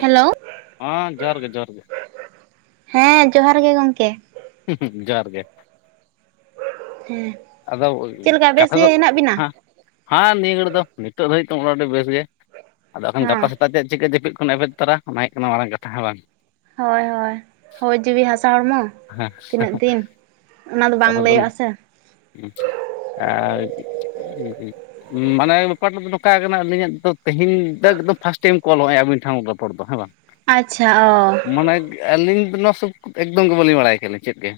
Hello ᱦᱮᱸ ᱡᱚᱦᱟᱨ ᱜᱮ ᱡᱚᱦᱟᱨ ᱜᱮ ᱦᱮᱸ ᱡᱚᱦᱟᱨ ᱜᱮ ᱜᱚᱝᱠᱮ ᱡᱚᱦᱟᱨ ᱜᱮ᱾ ᱦᱮᱸ ᱟᱫᱚ ᱪᱮᱫ ᱞᱮᱠᱟ ᱵᱮᱥ ᱠᱟᱛᱷᱟ ᱜᱮ ᱫᱚ ᱦᱮᱱᱟᱜ ᱵᱤᱱᱟ? ᱦᱟᱸᱜ ᱦᱟᱸ ᱱᱤᱭᱟᱹ ᱜᱷᱟᱹᱲᱤᱡ ᱫᱚ ᱱᱤᱛᱚᱜ ᱫᱷᱟᱹᱵᱤᱡ ᱫᱚ ᱢᱚᱴᱟᱢᱩᱴᱤ ᱵᱮᱥ ᱜᱮ᱾ ᱟᱫᱚ ᱮᱠᱷᱟᱱ ᱦᱮᱸ ᱜᱟᱯᱟ ᱥᱮᱛᱟᱜᱛᱮᱫ ᱪᱤᱠᱟᱹ ᱡᱟᱹᱯᱤᱫ ᱠᱷᱚᱱ ᱮᱵᱷᱮᱱ ᱛᱚᱨᱟ ᱚᱱᱟ ᱦᱩᱭᱩᱜ ᱠᱟᱱᱟ ᱢᱟᱨᱟᱝ ᱠᱟᱛᱷᱟ ᱦᱮᱸ ᱵᱟᱝ? ᱦᱚᱳᱭ ᱦᱳᱭ ᱦᱚᱭ ᱡᱤᱣᱤ ᱦᱟᱥᱟ ᱦᱚᱲᱢᱚ, ᱦᱮᱸ ᱛᱤᱱᱟᱹᱜ ᱫᱤᱱ ᱚᱱᱟ ᱫᱚ ᱵᱟᱝ ᱞᱟᱹᱭᱟᱹᱜᱼᱟ ᱥᱮ᱾ ᱦᱩᱸ ᱟᱨ [unintelligible] ᱢᱟᱱᱮ ᱵᱮᱯᱟᱴᱟᱜ ᱫᱚ ᱱᱚᱝᱠᱟ ᱠᱟᱱᱟ ᱟᱹᱞᱤᱧᱟᱜ ᱫᱚ ᱛᱮᱦᱤᱧ ᱫᱚ ᱮᱠᱫᱚᱢ ᱯᱷᱟᱥᱴ ᱴᱟᱭᱤᱢ ᱚᱞᱚᱜ ᱮᱼᱟ ᱟᱵᱤᱱ ᱴᱷᱮᱱ ᱨᱚᱯᱚᱲ ᱫᱚ ᱦᱮᱸ ᱵᱟᱝ᱾ ᱟᱪᱪᱷᱟ ᱚ, ᱚᱱᱮᱠ ᱟᱹᱞᱤᱧ ᱫᱚ ᱱᱚᱣᱟ ᱥ ᱮᱠᱫᱚᱢ ᱜᱮ ᱵᱟᱹᱞᱤᱧ ᱵᱟᱲᱟᱭ ᱠᱟᱱᱟᱞᱤᱧ ᱪᱮᱫ ᱜᱮ᱾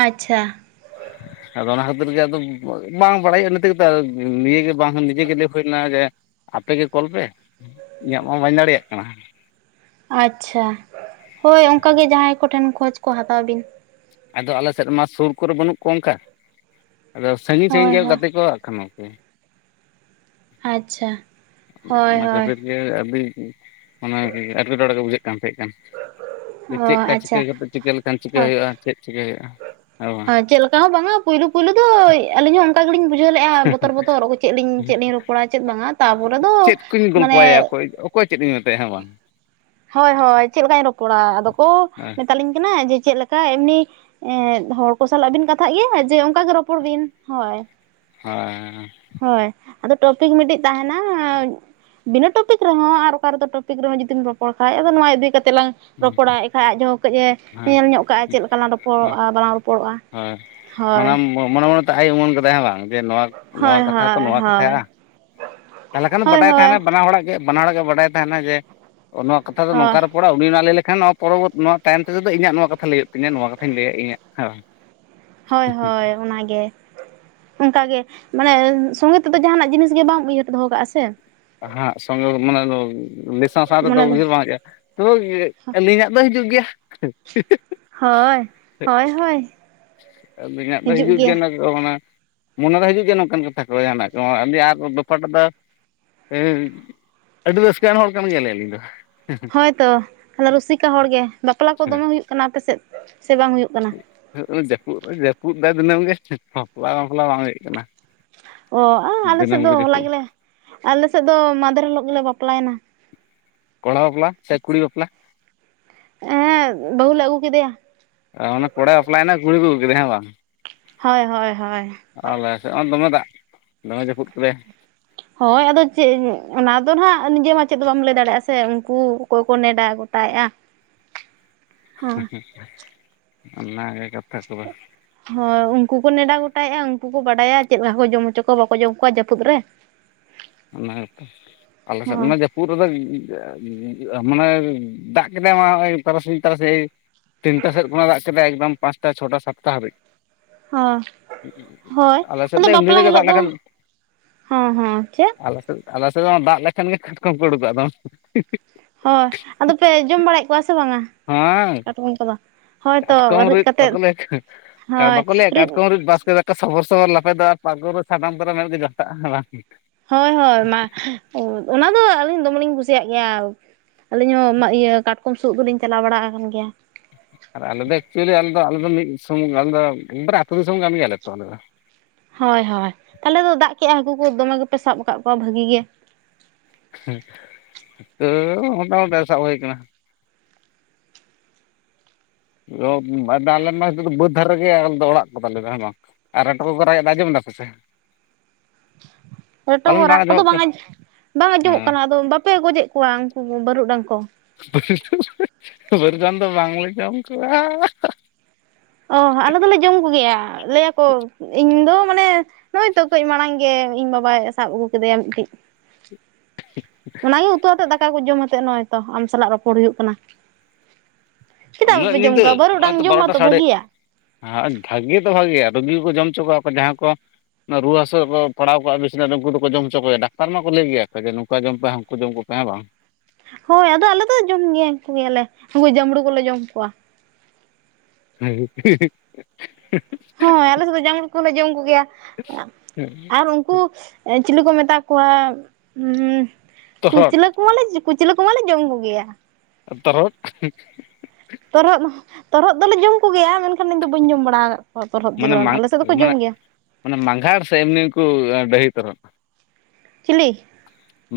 ᱟᱪᱪᱷᱟ ᱟᱫᱚ ᱚᱱᱟ ᱠᱷᱟᱹᱛᱤᱨ ᱜᱮ ᱟᱫᱚ ᱵᱟᱝ ᱵᱟᱲᱟᱭᱚᱜᱼᱟ ᱤᱱᱟᱹ ᱛᱤᱜᱤᱛᱚ ᱱᱤᱭᱟᱹᱜᱮ ᱵᱟᱝ ᱱᱤᱡᱮ ᱜᱮ ᱦᱩᱭ ᱞᱮᱱᱟ ᱡᱮ ᱟᱯᱮ ᱜᱮ ᱠᱚᱞ ᱯᱮ ᱤᱧᱟᱹᱜ ᱢᱟ ᱵᱟᱹᱧ ᱫᱟᱲᱮᱭᱟᱜ ᱠᱟᱱᱟ᱾ ᱟᱪᱪᱷᱟ ᱦᱳᱭ ᱚᱱᱠᱟ ᱜᱮ ᱡᱟᱦᱟᱸᱭ ᱠᱚᱴᱷᱮᱱ ᱠᱷᱡᱽ ᱠᱚ ᱦᱟᱛᱟᱣ ᱵᱤᱱ᱾ ᱟᱫᱚ ᱟᱞᱮ ᱥᱮᱫᱢᱟ ᱥᱩᱨ ᱠᱚᱨᱮ ᱵᱟᱹᱱᱩᱜ ᱠᱚᱣᱟ ᱚᱱᱠᱟ ᱟᱫᱚ ᱥᱟᱺᱜᱤᱧ ᱥᱟᱺᱜᱤᱧ ᱦᱳᱭ ᱜᱮ ᱦᱳᱭ ᱜᱟᱛᱮ ᱠᱚᱣᱟᱜ ᱟᱠᱷᱟᱱᱚ ᱟᱪᱪᱷᱟ ᱦᱳᱭ ᱚᱱᱟ ᱦᱳᱭ ᱠᱷᱟᱹᱛᱤᱨ ᱜᱮ ᱟᱹᱰᱤ ᱚᱱᱮ ᱮᱸᱴᱠᱮᱴᱚᱬᱮ ᱜᱮ ᱵᱩᱡᱷᱟᱹᱜ ᱠᱟᱱ ᱛᱟᱦᱮᱸ ᱠᱟᱱ᱾ ᱚ ᱪᱮᱫᱠᱟ ᱪᱤᱠᱟᱹ ᱟᱪᱪᱷᱟ ᱠᱟᱛᱮᱫ ᱪᱤᱠᱟᱹ ᱞᱮᱠᱷᱟᱱ ᱪᱤᱠᱟᱹ ᱦᱚ ᱦᱩᱭᱩᱜᱼᱟ ᱪᱮᱫ ᱪᱤᱠᱟᱹ ᱦᱩᱭᱩᱜᱼᱟ ᱦᱮᱸ ᱵᱟᱝ ᱪᱮᱫ ᱞᱮᱠᱟ ᱦᱚᱸ ᱵᱟᱝᱟ ᱯᱩᱭᱞᱩ ᱯᱩᱭᱞᱩ ᱫᱚ ᱟᱹᱞᱤᱧ ᱦᱚᱸ ᱚᱝᱠᱟ ᱜᱮᱞᱤᱧ ᱵᱩᱡᱷᱟᱹᱣ ᱞᱮᱫᱜᱼᱟ ᱵᱚᱛᱚᱨ ᱵᱚᱛᱚᱨ ᱚᱠᱚᱭ ᱪᱮᱫ ᱞᱤᱧ ᱪᱮᱫ ᱞᱤᱧ ᱨᱚᱯᱚᱲᱟ ᱪᱮᱫ ᱵᱟᱝᱟ ᱛᱟᱯᱚᱨᱮ ᱫᱚ [unintelligible] ᱢᱟᱱᱮ ᱜᱚᱞᱯᱟᱭ ᱚᱠᱚᱭ ᱚᱠᱚᱭ ᱪᱮᱫ ᱤᱧ ᱢᱮᱛᱟᱭᱟ ᱦᱮᱸ ᱵᱟᱝ? ᱦᱳᱭ ᱦᱳᱭ ᱪᱮᱫ ᱞᱮᱠᱟᱧ ᱨᱚᱯᱚᱲᱟ? ᱟᱫᱚ ᱠᱚ ᱦᱮᱸ ᱢᱮᱛᱟᱞᱤᱧ ᱠᱟᱱᱟ ᱡᱮ ᱪᱮᱫᱮ ᱞᱮᱠᱟ ᱮᱢᱱᱤ ᱮᱸᱜ ᱦᱚᱲ ᱠᱚ ᱥᱟᱞᱟᱜ ᱵᱤᱱ ᱠᱟᱛᱷᱟᱜ ᱜᱮᱭᱟ ᱡᱮ ᱚᱱᱠᱟᱜᱮ ᱨᱚᱯᱚᱲ ᱵᱤᱱ ᱦᱳᱭ᱾ ᱦᱳᱭᱻ ᱦᱳᱭ ᱟᱫᱚ ᱴᱚᱯᱤᱠ ᱢᱤᱫᱴᱤᱡ ᱛᱟᱦᱮᱱᱟ ᱵᱤᱱᱟᱹ ᱴᱚᱯᱤᱠ ᱨᱮᱦᱚᱸ ᱟᱨ ᱚᱠᱟ ᱨᱮᱫᱚ ᱴᱚᱯᱤᱠ ᱨᱮᱦᱚᱸ ᱡᱩᱫᱤᱢ ᱨᱚᱯᱚᱲ ᱠᱷᱟᱡ ᱟᱫᱚ ᱱᱚᱣᱟ ᱤᱫᱤ ᱠᱟᱛᱮᱫ ᱞᱟᱝ ᱨᱚᱯᱚᱲᱟᱭ ᱠᱷᱟᱭ ᱟᱡᱦᱚᱸ ᱠᱟᱹᱭᱼ ᱮ ᱦᱮᱸ ᱟᱡᱚᱢ ᱧᱚᱜ ᱠᱟᱜᱼᱟ ᱪᱮᱫ ᱞᱮᱠᱟᱞᱟᱝ ᱨᱚᱯᱚᱲᱚᱜᱼᱟ ᱵᱟᱞᱟᱝ ᱨᱚᱯᱚᱲᱚᱜᱼᱟ᱾ ᱦᱳᱭ ᱢᱟᱱᱮ ᱦᱳᱭ ᱢᱚᱱᱮ ᱢᱚᱱᱮᱛᱮ ᱟᱭ ᱩᱢᱟᱹᱱ ᱠᱟᱫᱟᱭ ᱵᱟᱝ ᱡᱮ ᱱᱚᱣᱟ ᱱᱚᱣᱟ ᱦᱳᱭ ᱠᱟᱛᱷᱟ ᱛᱚ ᱦᱳᱭ ᱱᱚᱣᱟ ᱦᱳᱭ ᱠᱟᱛᱷᱼᱟ᱾ ᱛᱟᱦᱚᱞᱮ ᱠᱷᱟᱱ ᱦᱳᱭ ᱵᱟᱰᱟᱭ ᱦᱳᱭ ᱛᱟᱦᱮᱱᱟ ᱵᱟᱱᱟ ᱦᱚᱲᱟᱜ ᱜᱮ ᱵᱟᱱᱟ ᱦᱚᱲᱟᱜ ᱜᱮ ᱵᱟᱰᱟᱭ ᱛᱟᱦᱮᱱᱟ ᱡᱮ ᱱᱚᱣᱟ ᱠᱟᱛᱷᱟ ᱫᱚ ᱦᱳᱭ ᱱᱚᱝᱠᱟ ᱨᱮ ᱩᱱᱤ ᱚᱱᱟ ᱞᱟᱹᱭ ᱞᱮᱠᱷᱟᱱ ᱱᱚᱣᱟ ᱯᱚᱨᱚᱵᱚᱨ ᱱᱚᱣᱟ ᱛᱟᱭᱚᱢ ᱛᱮᱫᱚ ᱤᱧᱟᱹᱜ ᱱᱚᱣᱟ ᱠᱟᱛᱷᱟ ᱞᱟᱹᱭ ᱦᱩᱭᱩᱜ ᱛᱤᱧᱟᱹ ᱱᱚᱣᱟ ᱠᱟᱛᱷᱟᱧ ᱞᱟᱹᱭᱟ ᱤᱧᱟᱹᱜ ᱦᱮᱸᱵᱟᱝ᱾ ᱦᱳᱭ ᱦᱳᱭ ᱚᱱᱟ ᱜᱮ᱾ ᱚᱱᱠᱟ ᱜᱮ ᱢᱟᱱᱮ ᱥᱚᱸᱜᱮ ᱛᱮᱫᱚ ᱡᱟᱦᱟᱸᱱᱟᱜ ᱡᱤᱱᱤᱥ ᱜᱮ ᱵᱟᱢ ᱩᱭᱦᱟᱹᱨ ᱫᱚᱦᱚ ᱠᱟᱜᱼᱟ ᱥᱮ᱾ ᱦᱟᱸᱜ ᱥᱚᱝᱜᱮ ᱢᱟᱱᱮ ᱞᱮ ᱥᱟᱶ ᱥᱟᱶ ᱛᱮᱫᱚ ᱢᱚᱱᱮ ᱫᱚ ᱩᱭᱦᱟᱹᱨ ᱵᱟᱝ ᱦᱮᱡᱩᱜᱼᱟ᱾ ᱦᱳᱭ ᱮ ᱟᱹᱞᱤᱧᱟᱜ ᱫᱚ ᱦᱤᱡᱩᱜ ᱜᱮᱭᱟ᱾ ᱦᱳᱭ ᱦᱳᱭ ᱦᱳᱭ ᱟᱵᱤᱧᱟᱜ ᱫᱚ ᱦᱤᱡᱩᱜ ᱜᱮᱭᱟ ᱱᱚ ᱛᱚ ᱚᱱᱟ ᱢᱚᱱᱮᱨᱮ ᱦᱤᱡᱩᱜ ᱜᱮ ᱱᱚᱝᱠᱟᱱ ᱠᱟᱛᱷᱟ ᱠᱚ ᱡᱟᱦᱟᱱᱟᱜ ᱠᱚ ᱟᱹᱰᱤ ᱟ ᱫᱚᱯᱟᱴᱟ ᱫᱚ ᱟᱹᱰᱤ ᱨᱟᱹᱥᱠᱟᱹᱟᱱ ᱦᱚᱲ ᱠᱟᱱ ᱜᱮᱭᱟᱞᱤᱮ ᱟᱹᱞᱤᱧ ᱫᱚ᱾ ᱦᱳᱭ ᱛᱚ ᱛᱟᱦᱚᱞᱮ ᱨᱩᱥᱤᱠᱟ ᱦᱚᱲ ᱜᱮ ᱵᱟᱯᱞᱟ ᱠᱚ ᱟᱹᱞᱤᱧ ᱫᱚᱢᱮ ᱦᱩᱭᱩᱜ ᱠᱟᱱᱟ ᱟᱯᱮ ᱥᱮᱫ ᱥᱮ ᱵᱟᱝ ᱦᱩᱭᱩᱜ ᱠᱟᱱᱟ? ᱡᱟᱹᱯᱩᱫ ᱨᱮ ᱡᱟᱹᱯᱩᱫ ᱫ ᱫᱤᱱᱟᱹᱢ ᱜᱮ ᱵᱟᱯᱞᱟ ᱢᱟᱯᱞᱟ ᱵᱟᱝ ᱦᱩᱭᱩᱜ ᱠᱟᱱᱟ? ᱚ ᱟᱞᱮ ᱫᱤᱱᱟᱹᱢ ᱥᱮᱫ ᱫᱚ ᱜᱮ ᱦᱚᱞᱟ ᱡᱟᱹᱯᱩᱫ ᱜᱮᱞᱮ ᱟᱞᱮ ᱥᱮᱫ ᱫᱚ ᱢᱟᱫᱷᱮᱨ ᱦᱤᱞᱳᱜ ᱜᱮᱞᱮ ᱵᱟᱯᱞᱟᱭᱮᱱᱟ᱾ ᱠᱚᱲᱟ ᱵᱟᱯᱞᱟ ᱥᱮ ᱠᱩᱲᱤ ᱵᱟᱯᱞᱟ? ᱮᱸᱜ ᱵᱟᱹᱦᱩ ᱞᱮ ᱟᱹᱜᱩ ᱠᱮᱫᱮᱭᱟ᱾ ᱚᱱᱟ ᱠᱚᱲᱟᱭ ᱵᱟᱯᱞᱟ ᱭᱮᱱᱟ ᱠᱩᱲᱤ ᱠᱚ ᱟᱹᱜᱩ ᱠᱮᱫᱮ ᱦᱮᱸ ᱵᱟᱝ? ᱦᱚᱭ ᱦᱚᱭ ᱦᱚᱭ ᱟᱞᱮ ᱥᱮᱫ ᱦᱚᱸ ᱫᱚᱢᱮ ᱫᱟᱜ ᱫᱚᱢᱮ ᱡᱟᱹᱯᱩᱫ ᱠᱮᱫᱟᱭ ᱦᱳᱭ ᱟᱫᱚ ᱪᱮᱫ ᱚᱱᱟ ᱫᱚ ᱱᱟᱦᱟᱜ ᱱᱤᱡᱮ ᱢᱟ ᱪᱮᱫ ᱦᱚᱸ ᱵᱟᱢ ᱞᱟᱹᱭ ᱫᱟᱲᱮᱭᱟᱜᱼᱟ ᱥᱮ ᱩᱱᱠᱩ ᱚᱠᱚᱭ ᱠᱚ ᱱᱮᱰᱟ [unintelligible] ᱚᱱᱟ ᱜᱮ ᱠᱟᱛᱷᱟ ᱠᱚᱫᱚ ᱦᱳᱭ ᱩᱱᱠᱩ ᱠᱚ ᱱᱮᱰᱟ ᱜᱚᱴᱟᱭᱮᱜᱼᱟ ᱩᱱᱠᱩ ᱠᱚ ᱵᱟᱰᱟᱭᱟ ᱪᱮᱜ ᱞᱮᱠᱟ ᱠᱚ ᱡᱚᱢ ᱦᱚᱪᱚ ᱠᱚᱣᱟ ᱵᱟᱠᱚ ᱡᱚᱢ ᱠᱚᱣᱟ ᱡᱟᱹᱯᱩᱫ ᱨᱮ [inaudible] ᱚᱱᱟ [unintelligible] ᱟᱞᱮ ᱥᱮᱫ ᱦᱳᱭ ᱢᱟ ᱡᱟᱯ ᱩᱫ ᱨᱮᱫᱚ [unintelligible] ᱢᱟᱱᱮ ᱫᱟᱜ ᱠᱮᱫᱼᱟ ᱛᱟᱨᱟᱥᱤᱧ ᱛᱟᱨᱟᱥᱤᱧ ᱛᱤᱱᱴᱟ ᱥᱮᱫ ᱠᱷᱚᱱᱟᱜ ᱮ ᱫᱟᱜ ᱠᱮᱫᱟ ᱮᱠᱫᱚᱢ ᱯᱟᱸᱪᱴᱟ ᱪᱷᱚᱴᱟ ᱥᱟᱛᱴᱟ ᱦᱟᱹᱵᱤᱡ ᱦᱚᱸ ᱦᱳᱭ ᱟᱞᱮ ᱥᱮᱫ ᱟᱫᱚ ᱫᱚ ᱮᱢᱱᱤ ᱵᱟᱯᱞᱟ ᱨᱮᱜᱮ ᱦᱤᱞᱳᱜ ᱫᱟᱜ ᱫᱚ ᱞᱮᱠᱷᱟᱱ ᱦᱚᱸ ᱦᱚᱸ ᱪᱮᱫ? ᱟᱞᱮ ᱥᱮᱫ ᱟᱞᱮ ᱥᱮᱫ ᱫᱟᱜ ᱞᱮᱠᱷᱟᱱ ᱜᱮ ᱠᱟᱴᱠᱚᱢ ᱠᱚ ᱩᱰᱩᱠᱚᱜᱼᱟ ᱟᱫᱚ ᱦᱤ ᱦᱳᱭ ᱟᱫᱚ ᱯᱮ ᱡᱚᱢ ᱵᱟᱲᱟᱭᱮᱫ ᱠᱚᱣᱟ ᱥᱮ ᱵᱟᱝᱼᱟ ᱦᱮᱸ ᱠᱟᱴᱠᱚᱢ ᱠᱚᱫᱚ ᱦᱳᱭᱛᱚ ᱠᱟᱴᱠᱚᱢ ᱨᱤᱫ ᱠᱟᱛᱮᱫ ᱵᱟᱠᱚ ᱞᱟᱹᱭ ᱵᱟᱠᱚ ᱞᱟᱹᱭᱼᱟ ᱠᱟᱴᱠᱚᱢ ᱨᱤᱫ ᱵᱟᱥᱠᱮ ᱫᱟᱠᱟ ᱚᱱᱠᱟ ᱥᱚᱵᱚᱨ ᱥᱚᱵᱚᱨ ᱞᱟᱯᱮᱫᱚᱼᱟ [unintelligible] ᱨᱮ ᱥᱟᱱᱟᱢ ᱠᱚᱫᱚ ᱢᱮᱫ ᱜᱮ ᱜᱷᱚᱴᱟᱜᱼᱟ ᱵᱟᱝ ᱦᱳᱭ ᱦᱳᱭ ᱢᱟ ᱚᱱᱟ ᱫᱚ ᱟᱹᱞᱤᱧ ᱫᱚᱢᱮ ᱞᱤᱧ ᱠᱩᱥᱤᱭᱟᱜ ᱜᱮᱭᱟ ᱟᱹᱞᱤᱧ ᱦᱚᱸ ᱤᱭᱟᱹ ᱠᱟᱴᱠᱚᱢ ᱥᱩᱜ ᱫᱚᱞᱤᱧ ᱪᱟᱞᱟᱣ ᱵᱟᱲᱟ ᱟᱠᱟᱱ ᱜᱮᱭᱟ ᱟᱨ ᱟᱞᱮ ᱫᱚ ᱮᱠᱪᱩᱭᱮᱞᱤ ᱟᱞᱮ ᱫᱚ ᱢᱤᱫ ᱫᱤᱥᱚᱢ ᱟᱞᱮ ᱫᱚ ᱮᱠᱵᱟᱨ ᱟᱹᱛᱩ ᱫᱤᱥᱚᱢ ᱠᱟᱱ ᱜᱮᱭᱟᱞᱮ ᱛᱚ ᱟᱞᱮ ᱫᱚ ᱦᱳᱭ ᱦᱳᱭ ᱛᱟᱦᱚᱞᱮ ᱫᱚ ᱫᱟᱜ ᱠᱮᱫᱼᱟ ᱦᱟᱹᱠᱩ ᱠᱚ ᱫᱚᱢᱮ ᱜᱮᱯᱮ ᱥᱟᱵ ᱟᱠᱟᱫ ᱠᱚᱣᱟ ᱵᱷᱟᱹᱜᱤ ᱜᱮ ᱛᱟᱹᱣ ᱢᱚᱴᱟ ᱢᱩᱴᱤ ᱥᱟᱵ ᱦᱩᱭ ᱟᱠᱟᱱᱟ [unintelligible] ᱢᱟ ᱵᱟᱹᱫᱽ ᱫᱷᱟᱨᱮ ᱜᱮ ᱫᱚ ᱚᱲᱟᱜ ᱠᱚᱛᱟᱞᱮ ᱦᱮᱸ ᱵᱟᱝ ᱟᱨ ᱨᱮᱴᱚ ᱠᱚᱠᱚ ᱨᱟᱜᱼᱮᱫ ᱟᱸᱡᱚᱢ ᱮᱫᱟ ᱯᱮ ᱥᱮ [inaudible] ᱨᱮᱴᱚ ᱯᱟᱞᱮᱱ ᱨᱟᱜ ᱠᱚᱫᱚ ᱟᱸᱡᱚᱢᱚᱜ ᱠᱟᱱ ᱵᱟᱝ ᱵᱟᱝ ᱟᱸᱡᱚᱢᱚᱜ ᱦᱮᱸ ᱠᱟᱱᱟ ᱟᱫᱚ ᱵᱟᱯᱮ ᱜᱚᱡᱮᱫ ᱠᱚᱣᱟ ᱩᱱᱠᱩ ᱵᱟᱹᱨᱩᱰᱟᱝ ᱠᱚ [unintelligible] ᱵᱟᱹᱨᱩᱰᱟᱝ ᱫᱚ ᱵᱟᱝ ᱞᱮ ᱡᱚᱢ ᱠᱚᱣᱟ ᱚᱸ ᱟᱞᱮ ᱫᱚᱞᱮ ᱡᱚᱢ ᱠᱚ ᱜᱮᱭᱟ ᱞᱟᱹᱭᱟ ᱠᱚ ᱤᱧ ᱫᱚ ᱢᱟᱱᱮ ᱱᱚᱜᱼᱚᱭ ᱛᱚ ᱠᱟᱹᱡ ᱢᱟᱲᱟᱝ ᱜᱮ ᱤᱧ ᱵᱟᱵᱟᱭ ᱥᱟᱵ ᱟᱹᱜᱩ ᱠᱮᱫᱮᱭᱟ ᱢᱤᱫ ᱴᱤᱡ [inaudible] ᱚᱱᱟ ᱜᱮ ᱩᱛᱩ ᱟᱛᱮᱜ ᱫᱟᱠᱟ ᱠᱚ ᱡᱚᱢ ᱟᱛᱮᱜ ᱱᱚᱜᱼᱚᱭ ᱛᱚ ᱟᱢ ᱥᱟᱞᱟᱜ ᱨᱚᱯᱚᱲ ᱦᱩᱭᱩᱜ ᱠᱟᱱᱟ ᱪᱮᱫᱟᱜ ᱩᱱᱟᱹᱜ ᱵᱟᱯᱮ ᱡᱚᱢ ᱧᱤᱫᱟᱹ ᱠᱚᱣᱟ ᱵᱟᱨᱩ ᱰᱟᱝ ᱡᱚᱢ ᱢᱟᱛᱚ ᱵᱷᱟᱹᱜᱤᱭᱟ ᱵᱷᱟᱜᱤ ᱫᱚ ᱵᱷᱟᱜᱤᱭᱟ ᱨᱩᱜᱤ ᱠᱚᱠᱚ ᱡᱚᱢ ᱚᱪᱚ ᱠᱚᱣᱟ ᱠᱚ ᱡᱟᱦᱟᱸ ᱠᱚ ᱨᱩᱣᱟᱹ ᱦᱟᱹᱥᱩ ᱠᱚ ᱯᱟᱲᱟᱣ ᱠᱚᱜᱼᱟ ᱵᱤᱪᱱᱟᱨᱮ ᱱᱩᱝᱠᱩ ᱫᱚᱠᱚ ᱡᱚᱢ ᱦᱚᱪᱚ ᱠᱚᱣᱟ ᱰᱟᱠᱛᱟᱨ ᱢᱟᱠᱚ ᱞᱟᱹᱭ ᱜᱮᱭᱟ ᱡᱮ ᱱᱚᱝᱠᱟ ᱡᱚᱢ ᱯᱮ ᱦᱼ ᱩᱱᱠᱩ ᱡᱚᱢ ᱠᱚ ᱯᱮ ᱦᱮ ᱵᱟᱝ ᱦᱳᱭ ᱟᱫᱚ ᱟᱞᱮ ᱫᱚ ᱡᱚᱢ ᱜᱮᱭᱟ ᱭᱟᱞᱮ ᱩᱱᱠᱩ ᱡᱟᱸᱵᱽᱲᱩ ᱠᱚᱞᱮ ᱡᱚᱢ ᱠᱚᱣᱟ [unintelligible] ᱦᱳᱭ ᱟᱞᱮ ᱥᱮᱫ ᱫᱚ [unintelligible] ᱠᱚᱦᱞᱮ ᱡᱚᱢ ᱠᱚᱜᱮᱭᱟ ᱟᱨ ᱩᱱᱠᱩ ᱪᱤᱞᱤ ᱠᱚ ᱢᱮᱛᱟ ᱠᱚᱣᱟ ᱩᱸ ᱛᱚᱨᱦᱚᱫ ᱠᱩᱪᱞᱟᱹ ᱠᱚ ᱢᱟᱞᱮ ᱠᱩᱪᱞᱟᱹ ᱠᱚᱢᱟᱞᱮ ᱡᱚᱢ ᱠᱚᱜᱮᱭᱟ ᱛᱚᱨᱦᱚᱫ ᱛᱚᱨᱦᱚᱫ ᱛᱚᱨᱦᱚᱫ ᱫᱚᱞᱮ ᱡᱚᱢ ᱠᱚᱜᱮᱭᱟ ᱢᱮᱱ ᱠᱷᱟᱱ ᱤᱧᱫᱚ ᱵᱟᱹᱧ ᱡᱚᱢ ᱵᱟᱲᱟ ᱟᱠᱟᱫ ᱠᱚᱣᱟ ᱛᱚᱨᱦᱚᱫ ᱡᱤᱞ ᱢᱟᱱᱮ ᱢᱟᱱᱮ ᱟᱞᱮ ᱥᱮᱫ ᱫᱚᱠᱚ ᱡᱚᱢ ᱜᱮᱭᱟ ᱢᱟᱱᱮ ᱢᱟᱜᱷᱟᱲ ᱥᱮ ᱮᱢᱱᱤ ᱠᱚ ᱰᱟᱹᱦᱤ ᱛᱚᱨᱦᱚᱫ ᱪᱤᱞᱤ?